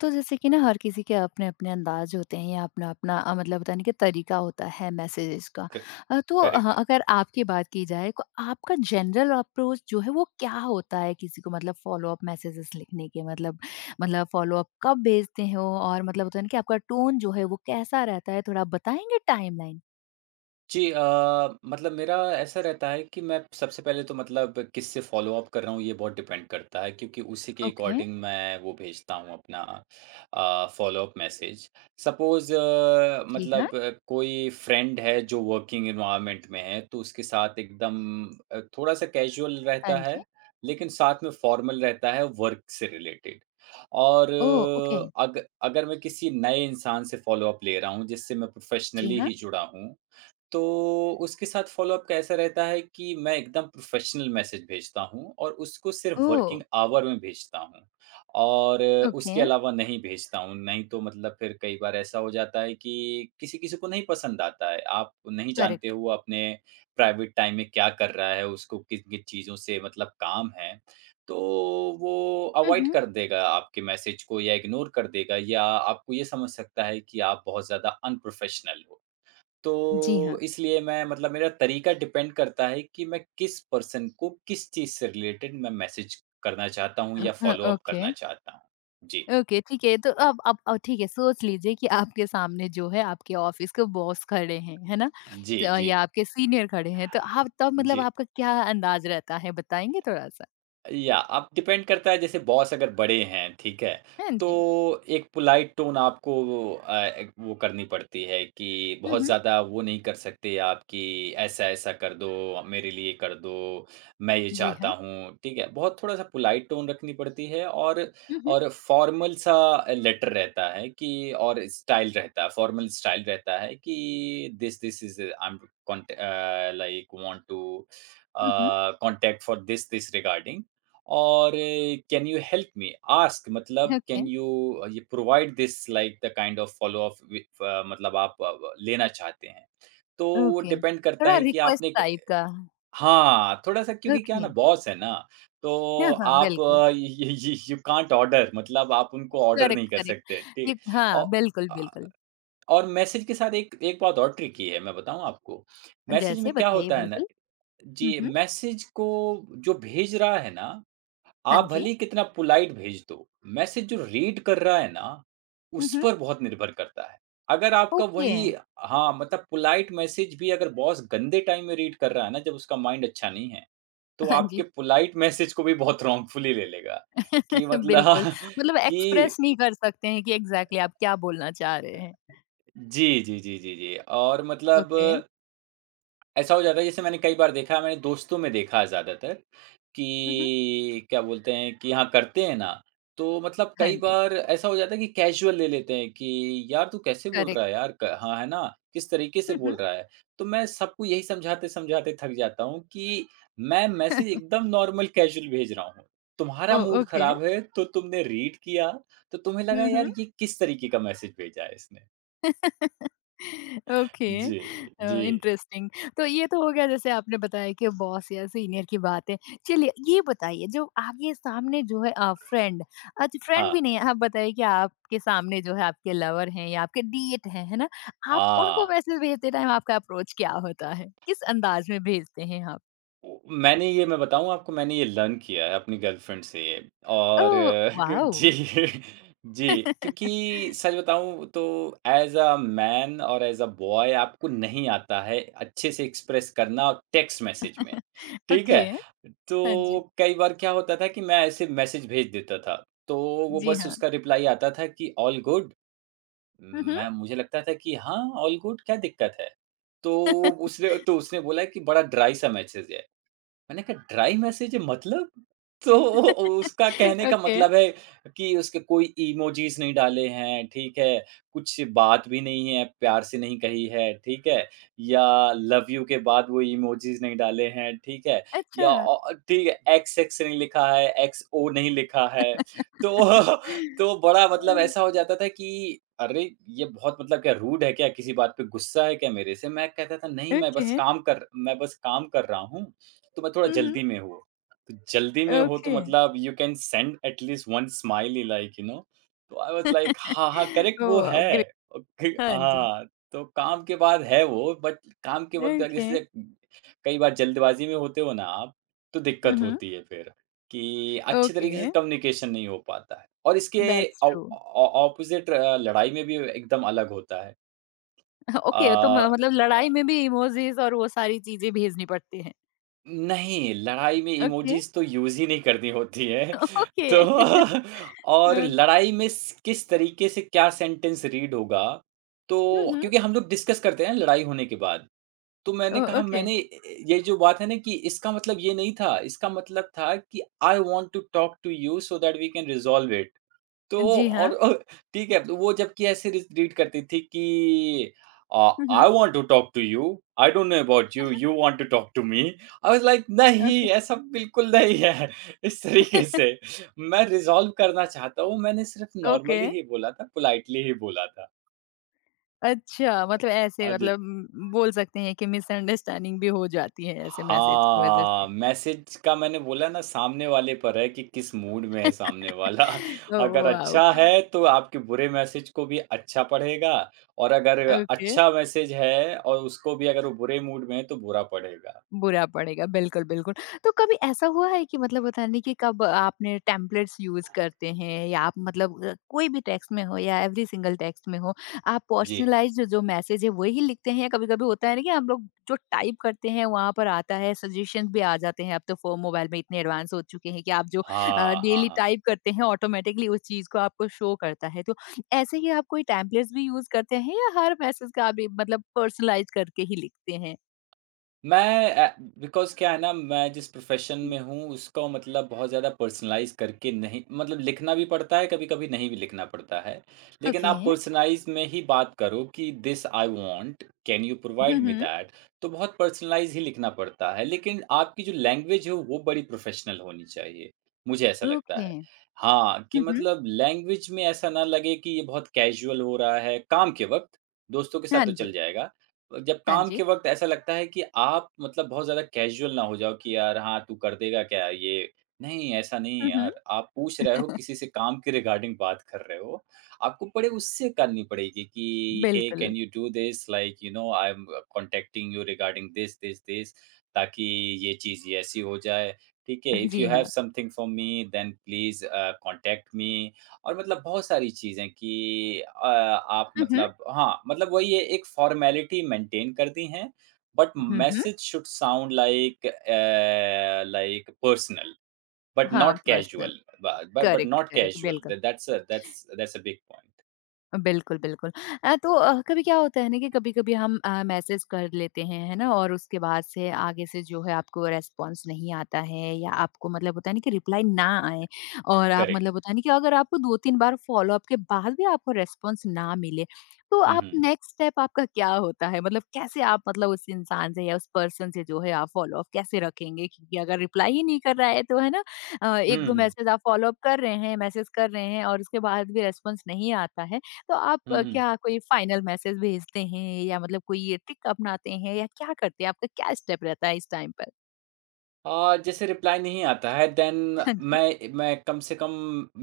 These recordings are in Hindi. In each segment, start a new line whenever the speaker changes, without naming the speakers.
तो जैसे कि ना हर किसी के अपने-अपने अंदाज़ होते हैं या अपना-अपना मतलब बताने का तरीका होता है मैसेजेस का।
क-
तो
करेक्ट।
अगर आपकी बात की जाए तो आपका जनरल अप्रोच जो है वो क्या होता है किसी को मतलब फ़ॉलो-अप मैसेजेस लिखने के? मतलब फ़ॉलो-अप कब भेजते हो और मतलब होता है ना कि आपका टोन जो है वो कैसा रहता है? थोड़ा बताएँगे टाइमलाइन?
जी, मतलब मेरा ऐसा रहता है कि मैं सबसे पहले तो मतलब किससे फॉलो अप कर रहा हूँ ये बहुत डिपेंड करता है क्योंकि उसी के
ओके,
अकॉर्डिंग मैं वो भेजता हूँ अपना फॉलो अप मैसेज। सपोज मतलब
जी हाँ।
मतलब कोई फ्रेंड है जो वर्किंग इन्वायरमेंट में है तो उसके साथ एकदम थोड़ा सा कैजुअल
हाँ
रहता
जी।
है, लेकिन साथ में फॉर्मल रहता है वर्क से रिलेटेड। और
ओह! ओके,
अगर अगर मैं किसी नए इंसान से फॉलो अप ले रहा हूँ जिससे मैं
जी
प्रोफेशनली
हाँ।
ही जुड़ा हूँ, तो उसके साथ फ़ॉलो-अप कैसा रहता है कि मैं एकदम प्रोफ़ेशनल मैसेज भेजता हूँ और उसको सिर्फ़
ओह!
वर्किंग आवर में भेजता हूँ और
ओके,
उसके अलावा नहीं भेजता हूँ। नहीं तो मतलब फिर कई बार ऐसा हो जाता है कि किसी-किसी को नहीं पसंद आता है। आप नहीं जानते
करेक्ट।
हो वो अपने प्राइवेट टाइम में क्या कर रहा है, उसको किन-किन चीज़ों से मतलब काम है। तो वो
हुँ,
अवॉइड
हुँ।
कर देगा आपके मैसेज को या इग्नोर कर देगा या आपको ये समझ सकता है कि आप बहुत ज़्यादा अनप्रोफ़ेशनल हो।
जी
तो
हाँ।
इसलिए मैं मतलब मेरा तरीका डिपेंड करता है कि मैं किस पर्सन को किस चीज़ से रिलेटेड मैं मैसेज करना चाहता हूँ या फ़ॉलो अप
ओके।
करना चाहता हूँ। जी।
ओके, ठीक है। तो अब ठीक है, सोच लीजिए कि आपके सामने जो है आपके ऑफ़िस के बॉस खड़े हैं, है ना?
जी,
तो
जी।
या आपके सीनियर खड़े हैं, तो आप तब मतलब
जी।
आपका क्या अंदाज़ रहता है, बताएँगे थोड़ा-सा?
या अब डिपेंड करता है जैसे बॉस अगर बड़े हैं, ठीक है?
हाँ
तो
जी।
एक पोलाइट टोन आपको एक वो करनी पड़ती है कि
हुँ,
बहुत
हुँ।
ज़्यादा वो नहीं कर सकते आप कि ऐसा-ऐसा कर दो, मेरे लिए कर दो, मैं ये
जी
चाहता
हाँ।
हूँ, ठीक है? बहुत थोड़ा-सा पोलाइट टोन रखनी पड़ती है
हुँ, हुँ।
और फॉर्मल सा लेटर रहता है कि और स्टाइल रहता है, फॉर्मल स्टाइल रहता है कि this this is I am like want to
hmm, hmm.
Uh, contact for this this regarding. और can you help me? Ask मतलब
ओके,
कैन यू ये provide this like the kind of follow up व मतलब आप व लेना चाहते हैं। तो वो
ओके।
डिपेंड करता
थोड़ा
है कि
रिक्वेस्ट
आपने क।
टाइप का।
हाँ, थोड़ा-सा, क्योंकि क्या है
ओके।
ना बॉस है ना,
हाँ,
तो
हाँ,
आप
बिल्कुल।
य य यू कांट ऑर्डर, मतलब आप उनको ऑर्डर नहीं
करेक्ट,
कर सकते,
करेक्ट। ये
ठीक। औ
हाँ, बिल्कुल,
अ,
बिल्कुल।
और मैसेज के साथ एक एक बात और ट्रिकी है, मैं बताऊँ आपको? मैसेज में
जैसे
क्या
बताइए
होता है ना,
बिल्कुल। हुँ,
जी,
हुँ।
मैसेज को जो भेज रहा है ना,
हाँ
आप
जी।
भले ही कितना पोलाइट भेज दो, मैसेज जो रीड कर रहा है ना,
हुँ,
उस
हुँ।
पर बहुत निर्भर करता है। अगर आपका
ओके।
वही हाँ, मतलब पोलाइट मैसेज भी अगर बॉस गंदे टाइम में रीड कर रहा है ना, जब उसका माइंड अच्छा नहीं है, तो
हाँ
आपके
जी।
पोलाइट मैसेज को भी बहुत रॉन्गफुली ले लेगा कि मतलब
बिल्कुल, मतलब
कि
एक्सप्रेस नहीं कर सकते हैं कि एग्ज़ैक्टली आप क्या बोलना चाह रहे हैं।
जी, जी, जी, जी, जी। और मतलब
ओके।
ऐसा हो जाता है जैसे मैंने कई बार देखा है, मैंने दोस्तों में देखा है ज़्यादातर
हुँ, हुँ।
कि क्या बोलते हैं कि हाँ, करते हैं ना, तो मतलब
हाँ
कई
जी,
बार ऐसा हो जाता है कि कैज़ुअल ले लेते हैं कि यार तू कैसे बोल
करेक्ट।
रहा है यार क हाँ, है ना? किस तरीके से
हुँ,
बोल
हुँ।
रहा है? तो मैं सबको यही समझाते-समझाते थक जाता हूँ कि मैं
ओह!
मैसेज एकदम नॉर्मल कैज़ुअल भेज रहा हूँ। तुम्हारा मूड
ओके।
ख़राब है तो तुमने रीड किया, तो तुम्हें लगा
हुँ,
यार
हुँ।
ये किस तरीके का मैसेज भेजा है इसने।
ओके
जी, जी।
इंटरेस्टिंग। तो ये तो हो गया जैसे आपने बताया कि बॉस या सीनियर की बात है। चलिए ये बताइए जो आगे सामने जो है अ, फ्रेंड अच्छा फ्रेंड
हाँ।
भी नहीं है, आप बताइए कि आपके सामने जो है आपके लवर हैं या आपके डीएट हैं, है ना? आप उनको
आ
मैसेज भेजते टाइम आपका अप्रोच क्या होता है? किस अंदाज में भेजते हैं आप?
ओ, मैंने ये मैं बताऊँ आपको, मैंने ये लर्न किया है अपनी गर्लफ्रेंड से और
ओह! वाओ!
जी। जी, क्योंकि सच बताऊँ तो एज अ मैन और एज अ बॉय आपको नहीं आता है अच्छे से एक्सप्रेस करना टेक्स्ट मैसेज में, ठीक है?
ओके,
तो
हाँ जी।
कई बार क्या होता था कि मैं ऐसे मैसेज भेज देता था, तो वो
जी
बस
हाँ।
उसका रिप्लाई आता था कि ऑल गुड।
हुँ, हुँ।
मैं मुझे लगता था कि हाँ, ऑल गुड क्या दिक्कत है। तो वो उसने तो उसने बोला कि बड़ा ड्राई सा मैसेज है। मैंने कहा ड्राई मैसेज मतलब? तो वो उसका कहने का
ओके,
मतलब है कि उसके कोई इमोजीज़ नहीं डाले हैं, ठीक है? कुछ बात भी नहीं है, प्यार से नहीं कही है, ठीक है? या लव यू के बाद वो इमोजीज़ नहीं डाले हैं, ठीक है? या
अच्छा।
औ ठीक है, एक्स एक्स नहीं लिखा है, एक्सओ नहीं लिखा है। तो तो बड़ा
अ,
मतलब ऐसा हो जाता था कि अरे! ये बहुत मतलब क्या रूड है क्या? किसी बात पे गुस्सा है क्या मेरे से? मैं कहता था नहीं मैं
ओके।
बस काम कर मैं बस काम कर रहा हूँ। तो मैं थोड़ा
हुँ, हुँ,
जल्दी में हो, तो जल्दी में हो तो
ओके।
मतलब you can send at least one smiley like you know. तो आई वाज़ लाइक हाँ, हाँ, करेक्ट वो
ओह!
है।
ग्रेट।
ओके,
हाँ जी,
हाँ, तो काम के बाद है वो, बट काम के वक़्त अगर
ओके।
जैसे कई बार जल्दबाज़ी में होते हो ना आप, तो
हुँ,
दिक्कत
हुँ,
होती है फिर कि अच्छे तरीके से
ओके,
कम्युनिकेशन नहीं हो पाता है और इसके
that's
oh
true.
Oh opposite लड़ाई में भी एकदम अलग होता है। अ
ओके, तो म मतलब लड़ाई में भी इमोजीज़ और वो सारी चीज़ें भेजनी पड़ती हैं।
नहीं, लड़ाई में
ओके,
इमोजीज़ तो यूज़ ही नहीं करनी होती है।
ओके।
तो और
अ,
लड़ाई में स किस तरीके से क्या सेंटेंस रीड होगा,
हुँ,
तो
हुँ,
क्योंकि हम लोग डिस्कस करते हैं ना लड़ाई होने के बाद। तो मैंने
ओ
कहा
ओके।
मैंने ये जो बात है ना कि इसका मतलब ये नहीं था, इसका मतलब था कि I want to talk to you so that we can resolve it. तो
जी हाँ।
और ठीक है, तो वो जबकि ऐसे रीड रीड करती थी कि uh,
hmm, hmm,
I want to talk to you, I don't know about you, you want to talk to me. I was like नहीं,
ओके,
ऐसा बिल्कुल नहीं है। इस तरीके से मैं रिज़ॉल्व करना चाहता हूँ, मैंने सिर्फ़
ओके।
नॉर्मली ही बोला था, पोलाइटली ही बोला था।
अच्छा, मतलब ऐसे
हाँ जी।
मतलब बोल सकते हैं कि मिसअंडरस्टैंडिंग भी हो जाती है ऐसे मैसेज की वज़ह से।
हाँ, मैसेज का मैंने बोला ना सामने वाले पर है कि किस मूड में है सामने वाला।
ओह
अगर
वाओ!
अच्छा है तो आपके बुरे मैसेज को भी अच्छा पढ़ेगा और अगर
ओके।
अच्छा मैसेज है और उसको भी अगर वो बुरे मूड में है तो बुरा पढ़ेगा।
बुरा पड़ेगा, बिल्कुल, बिल्कुल। तो कभी ऐसा हुआ है कि मतलब होता है नहीं कि कब आपने टेम्पलेट्स यूज़ करते हैं या आप मतलब कोई भी टेक्स्ट में हो या एवरी सिंगल टेक्स्ट में हो, आप
जी।
पर्सनलाइज़्ड जो मैसेज है वही लिखते हैं या कभी-कभी होता है ना कि हम लोग जो टाइप करते हैं वहाँ पर आता है, सजेशन भी आ जाते हैं। अब तो फ़ो मोबाइल में इतने एडवांस हो चुके हैं कि आप जो
हाँ, हाँ,
डेली
हाँ।
टाइप करते हैं ऑटोमेटिकली उस चीज़ को आपको शो करता है। तो ऐसे ही आप कोई टेम्पलेट्स भी यूज़ करते हैं या हर मैसेज का आप भी मतलब पर्सनलाइज़ करके ही लिखते हैं?
मैं बिकॉज़ क्या है ना मैं जिस प्रोफ़ेशन में हूँ उसको मतलब बहुत ज़्यादा पर्सनलाइज़ करके नहीं मतलब लिखना भी पड़ता है, कभी-कभी नहीं भी लिखना पड़ता है। लेकिन
ओके।
आप पर्सनलाइज़ में ही बात करो कि this I want, can you
hmm,
provide me
hmm.
That? तो बहुत पर्सनलाइज़ ही लिखना पड़ता है, लेकिन आपकी जो लैंग्वेज है वो बड़ी प्रोफ़ेशनल होनी चाहिए, मुझे ऐसा लगता
ओके।
है। हाँ, कि
हुँ, हुँ।
मतलब लैंग्वेज में ऐसा ना लगे कि ये बहुत कैज़ुअल हो रहा है, काम के वक़्त, दोस्तों के साथ
हाँ
तो चल
जी,
जाएगा। जब
हाँ
काम
जी।
के वक़्त ऐसा लगता है कि आप मतलब बहुत ज़्यादा कैज़ुअल ना हो जाओ कि यार हाँ, तू कर देगा क्या ये? नहीं, ऐसा नहीं है
हुँ, हुँ।
यार। आप पूछ रहे हो, किसी से काम के रिगार्डिंग बात कर रहे हो। आपको बड़े उससे करनी पड़ेगी कि हे
बिल्कुल,
can you do this? Like you know I am contacting you regarding this, this, this, ताकि ये चीज़ ऐसी हो जाए। ठीक है? इफ
जी
यू हैव
हाँ।
Something for me then please contact me. और मतलब बहुत सारी चीज़ें कि आप
हुँ, हुँ।
मतलब हाँ, मतलब वही है एक फ़ॉर्मेलिटी मेंटेन कर दी हैं, but
hmm, hmm.
Message should sound like like personal, but
हाँ,
नॉट
पर्सनल
कैज़ुअल ब but
correct,
not
correct
casual,
बिल्कुल।
That's that's a big point.
बिल्कुल, बिल्कुल। तो कभी क्या होता है ना कि कभी-कभी हम मैसेज कर लेते हैं, है ना? और उसके बाद से आगे से जो है आपको रिस्पॉन्स नहीं आता है या आपको मतलब होता है ना कि रिप्लाई ना आए और आप
करेक्ट।
मतलब होता है ना कि अगर आपको 2-3 बार फ़ॉलो-अप के बाद भी आपको रिस्पॉन्स ना मिले, तो
हुँ,
आप
हुँ।
नेक्स्ट स्टेप आपका क्या होता है? मतलब कैसे आप मतलब उस इंसान से या उस पर्सन से जो है आप फ़ॉलो-अप कैसे रखेंगे? क्योंकि अगर रिप्लाई ही नहीं कर रहा है तो है ना
हुँ,
1-2
हुँ।
मैसेज आप फ़ॉलो-अप कर रहे हैं, मैसेज कर रहे हैं और उसके बाद भी रिस्पॉन्स नहीं आता है, तो आप
हुँ, हुँ।
क्या कोई फाइनल मैसेज भेजते हैं या मतलब कोई ये ट्रिक अपनाते हैं या क्या करते हैं? आपका क्या स्टेप रहता है इस टाइम पर?
जैसे रिप्लाई नहीं आता है देन
हाँ जी।
मैं कम से कम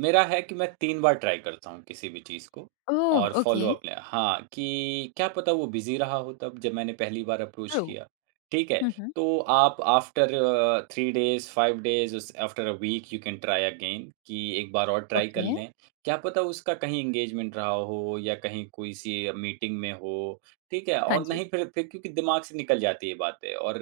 मेरा है कि मैं 3 बार ट्राई करता हूँ किसी भी चीज़ को
ओह!
और
ओके।
फ़ॉलो अप ले हाँ, कि क्या पता वो बिज़ी रहा हो तब जब मैंने पहली बार अप्रोच
ट्रू।
किया, ठीक है?
हुँ, हुँ।
तो आप आफ्टर 3 डेज़, 5 डेज़ उस after a week you can try again कि एक बार और ट्राई कर
ओके।
लें। क्या पता उसका कहीं एंगेजमेंट रहा हो या कहीं कोई सी मीटिंग में हो, ठीक है?
हाँ
और
जी।
नहीं फिर क्योंकि दिमाग से निकल जाती है बातें और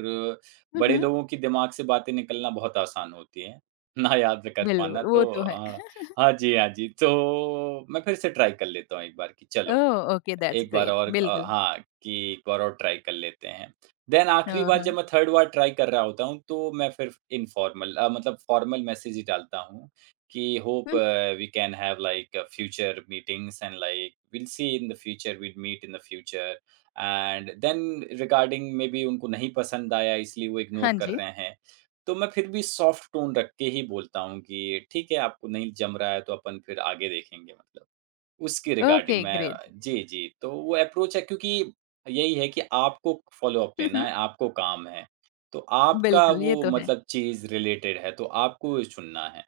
हुँ,
बड़े
हुँ।
लोगों के दिमाग से बातें निकलना बहुत आसान होती हैं, ना याद कर पाना
बिल्कुल, वो
तो
तो है।
हाँ जी, हाँ जी। तो मैं फिर से ट्राई कर लेता हूँ एक बार कि चलो
ओह! ओके दैट्स
एक बार
ग्रेट।
और
बिल्कुल।
हाँ, कि एक बार और ट्राई कर लेते हैं। देन आखिरी
हाँ,
बार जब
हाँ।
मैं थर्ड बार ट्राई कर रहा होता हूँ, तो मैं फिर मतलब फॉर्मल मैसेज ही डालता हूँ कि hope
hmm,
we can have like future meetings and like will see in the future, will meet in the future and then regarding maybe उनको नहीं पसंद आया इसलिए वो
हाँ
इग्नोर कर
जी।
रहे हैं। तो मैं फिर भी सॉफ्ट टोन रख के ही बोलता हूँ कि ठीक है, आपको नहीं जम रहा है तो अपन फिर आगे देखेंगे मतलब। उसके
ओके
रिगार्डिंग मैं
ग्रेट।
जी, जी। तो वो अप्रोच है क्योंकि यही है कि आपको फ़ॉलो-अप
हुँ,
लेना
हुँ।
है, आपको काम है। तो आपका
बिल्कुल, ये
वो
तो है।
मतलब चीज़ रिलेटेड है, तो आपको ही चुनना है।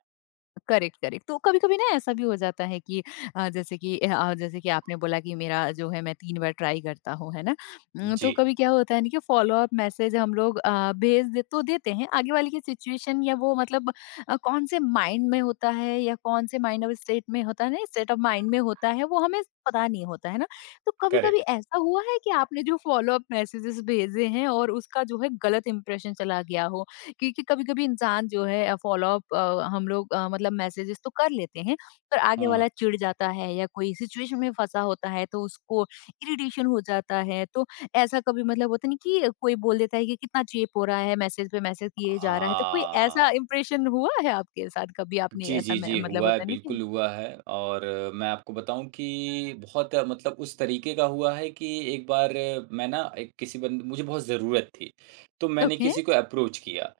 Correct, correct. तो कभी-कभी ना ऐसा भी हो जाता है कि जैसे कि आपने बोला कि मेरा जो है मैं 3 बार ट्राई करता हूँ, है ना? तो
जी,
कभी क्या होता है ना कि फ़ॉलो-अप मैसेज हम लोग भेज दे तो देते हैं। आगे वाले की सिचुएशन या वो मतलब कौन से माइंड में होता है या कौन से माइंड ऑफ स्टेट में होता है ना, स्टेट ऑफ माइंड में होता है, वो हमें पता नहीं होता, है ना? तो कभी-कभी
करेक्ट।
ऐसा हुआ है कि आपने जो फ़ॉलो-अप मैसेजेस भेजे हैं और उसका जो है गलत इंप्रेशन चला गया हो? क्योंकि कभी-कभी इंसान जो है फॉलो अप हम लोग मतलब मैसेजेस तो कर लेते हैं, पर आगे
हाँ।
वाला चिढ़ जाता है या कोई सिचुएशन में फँसा होता है तो उसको इरिटेशन हो जाता है। तो ऐसा कभी मतलब होता नहीं कि कोई बोल देता है कि कितना चेप हो रहा है, मैसेज पे मैसेज किए जा रहा है, तो कोई ऐसा
आ
इंप्रेशन हुआ है आपके साथ कभी आपने
जी,
ऐसा
जी,
में
जी,
मतलब
हुआ है,
होता है ना कि
बिल्कुल हुआ है और मैं आपको बताऊँ कि बहुत मतलब उस तरीके का हुआ है कि एक बार मैं ना एक किसी बंद मुझे बहुत ज़रूरत थी, तो मैंने
ओके,
किसी को अप्रोच किया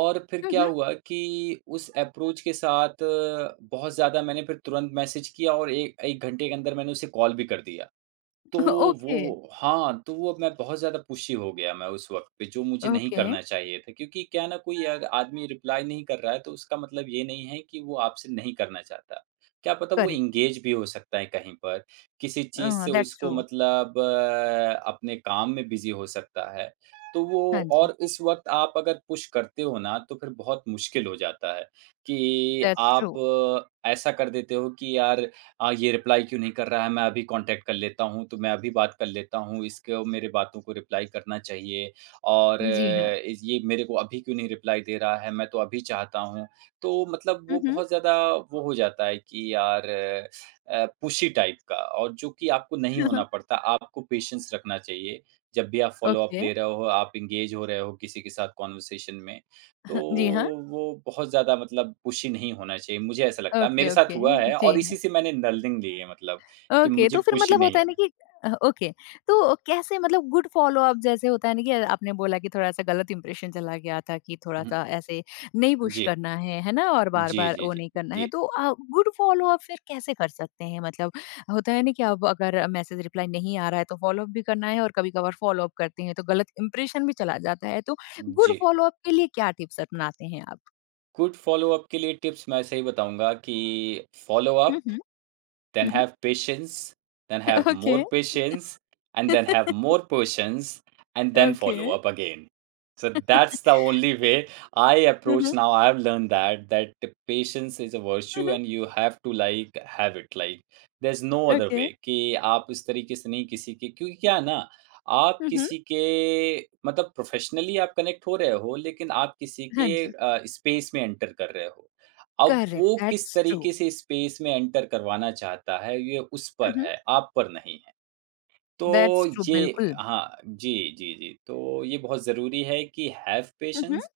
और फिर क्या
हुँ,
हुआ कि उस अप्रोच के साथ बहुत ज़्यादा मैंने फिर तुरंत मैसेज किया और ए 1 घंटे के अंदर मैंने उसे कॉल भी कर दिया। तो
हुँ, ओके,
वो हाँ, तो वो मैं बहुत ज़्यादा पुशी हो गया मैं उस वक़्त पे, जो मुझे नहीं
ओके,
करना चाहिए था। क्योंकि क्या है ना, कोई अग आदमी रिप्लाई नहीं कर रहा है, तो उसका मतलब ये नहीं है कि वो आपसे नहीं करना चाहता। क्या पता वो
करेक्ट।
एंगेज भी हो सकता है कहीं पर, किसी चीज़ से
दैट्स
उसको
ट्रू।
मतलब अपने काम में बिज़ी हो सकता है। तो वो
हाँ जी,
और इस वक़्त आप अगर पुश करते हो ना, तो फिर बहुत मुश्किल हो जाता है कि
दैट्स
आप
ट्रू।
ऐसा कर देते हो कि यार ये रिप्लाई क्यों नहीं कर रहा है? मैं अभी कॉन्टैक्ट कर लेता हूँ, तो मैं अभी बात कर लेता हूँ, इसको मेरे बातों को रिप्लाई करना चाहिए और
जी हाँ।
इज़ ये मेरे को अभी क्यों नहीं रिप्लाई दे रहा है? मैं तो अभी चाहता हूँ।" तो मतलब वो बहुत ज़्यादा वो हो जाता है कि यार पुशी टाइप का और जो कि आपको नहीं
हुँ,
होना
हुँ।
पड़ता, आपको पेशेंस रखना चाहिए। जब भी आप फ़ॉलो अप
ओके।
ले रहे हो, आप एंगेज हो रहे हो किसी के साथ कन्वर्सेशन में, तो
जी हाँ।
वो बहुत ज़्यादा मतलब पुशी नहीं होना चाहिए, मुझे ऐसा लगता है।
ओके,
मेरे साथ
ओके,
हुआ है
जी
और इसी
हाँ।
से मैंने लर्निंग ली है मतलब कि
ओके,
मुझे
तो फिर
पुशी
मतलब होता
नहीं
है ना
होना।
कि ओके, तो कैसे मतलब गुड फ़ॉलो-अप जैसे होता है ना कि आपने बोला कि थोड़ा-सा गलत इंप्रेशन चला गया था कि
हुँ,
थोड़ा-सा ऐसे नहीं पुश
जी।
करना है ना? और
जी,
बार-बार
जी,
वो
जी।
नहीं करना है,
जी,
तो गुड फ़ॉलो-अप फिर कैसे कर सकते हैं? मतलब होता है ना कि अब अगर मैसेज रिप्लाई नहीं आ रहा है, तो फ़ॉलो-अप भी करना है और कभी-कभार फ़ॉलो-अप करते हैं, तो गलत इंप्रेशन भी चला जाता है, तो गुड
जी।
फ़ॉलो-अप के लिए क्या टिप्स अपनाते हैं आप?
गुड फ़ॉलो-अप के लिए टिप्स मैं ऐसे ही बताऊँगा कि follow-up
hmm, hmm.
then
hmm, hmm.
have patience, then have
okay.
more patience, and then have more patience, and then
okay.
follow up again. So that's the only way I
hmm,
approach
hmm.
now. I've learned that the patience is a
hmm,
virtue
hmm.
and you have to like have it. Like there's no other
okay.
way कि आप इस तरीके से नहीं किसी के क्योंकि क्या है ना आप
हुँ, हुँ।
किसी के मतलब प्रोफेशनली आप कनेक्ट हो रहे हो लेकिन आप किसी
हाँ
के
जी।
स्पेस में एंटर कर रहे हो अब
करेक्ट,
वो किस
दैट्स ट्रू।
तरीके से स्पेस में एंटर करवाना चाहता है, ये उस
हुँ,
पर
हुँ।
है, आप पर नहीं है। तो
दैट्स ट्रू,
ये
बिल्कुल।
हाँ, जी, जी, जी। तो ये बहुत ज़रूरी है कि हैव
हुँ, हुँ।
पेशेंस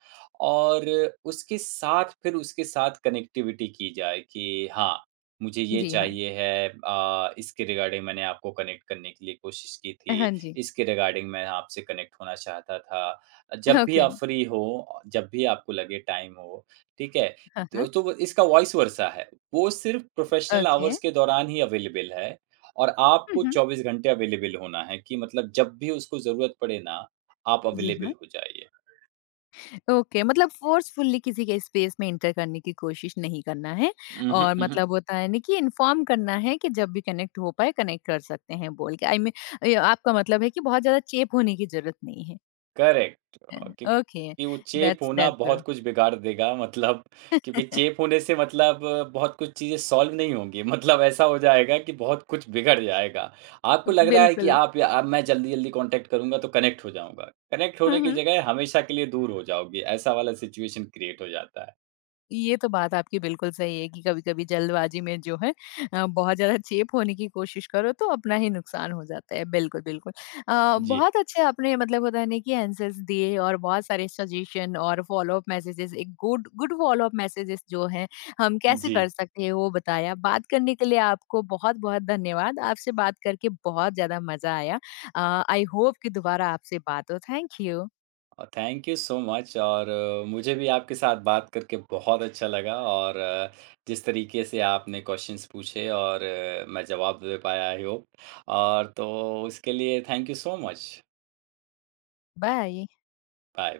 और उसके साथ कनेक्टिविटी की जाए कि हाँ, मुझे ये
जी हाँ।
चाहिए है इसके रिगार्डिंग मैंने आपको कनेक्ट करने के लिए कोशिश की
हाँ
थी,
जी।
इसके रिगार्डिंग मैं आपसे कनेक्ट होना चाहता था। जब भी
ओके।
आप फ्री हो, जब भी आपको लगे टाइम हो, ठीक है?
हाँ,
तो
हाँ।
तो वो- इसका वॉइस वर्सा है, वो सिर्फ़ प्रोफ़ेशनल
ओके।
आवर्स के दौरान ही अवेलेबल है। और
हुँ,
आपको
हुँ।
24 घंटे अवेलेबल होना है कि मतलब जब भी उसको ज़रूरत पड़े ना, आप
जी
अवेलेबल
हाँ।
हो जाइए।
ओके मतलब फोर्सफुली किसी के स्पेस में एंटर करने की कोशिश नहीं करना है
उहुँ,
और
उहुँ,
मतलब होता है ना कि इन्फॉर्म करना है कि जब भी कनेक्ट हो पाए कनेक्ट कर सकते हैं बोल के। आई मीन ये आपका मतलब है कि बहुत ज़्यादा चेप होने की ज़रूरत नहीं है।
करेक्ट
अ,
क्योंकि
ओके,
कि वो चेप
दैट्स
होना
दैट्स ग्रो
बहुत कुछ बिगाड़ देगा मतलब क्योंकि चेप होने से मतलब बहुत कुछ चीज़ें सॉल्व नहीं होंगी। मतलब ऐसा हो जाएगा कि बहुत कुछ बिगड़ जाएगा। आपको लग रहा है कि
बिल्कुल।
आप या अब मैं जल्दी-जल्दी कॉन्टैक्ट करूँगा तो कनेक्ट हो जाऊँगा। कनेक्ट
हुँ,
होने की
हुँ।
जगह हमेशा के लिए दूर हो जाओगी। ऐसा वाला सिचुएशन क्रिएट हो जाता है।
ये तो बात आपकी बिल्कुल सही है कि कभी-कभी जल्दबाजी में जो है बहुत ज़्यादा चेप होने की कोशिश करो तो अपना ही नुकसान हो जाता है। बिल्कुल, बिल्कुल। अ,
जी,
बहुत अच्छे आपने मतलब होता है ना कि आंसर्स दिए और बहुत सारे सजेशन और फ़ॉलो अप मैसेजेस एक good good follow up messages जो हैं हम कैसे
जी।
कर सकते हैं वो बताया। बात करने के लिए आपको बहुत-बहुत धन्यवाद। आपसे बात करके बहुत ज़्यादा मज़ा आया। आई होप कि दोबारा आपसे बात हो। Thank you.
और थैंक यू सो मच और मुझे भी आपके साथ बात करके बहुत अच्छा लगा और जिस तरीके से आपने क्वेश्चंस पूछे और मैं जवाब दे पाया आई होप और तो उसके लिए thank you so much
bye.
Bye bye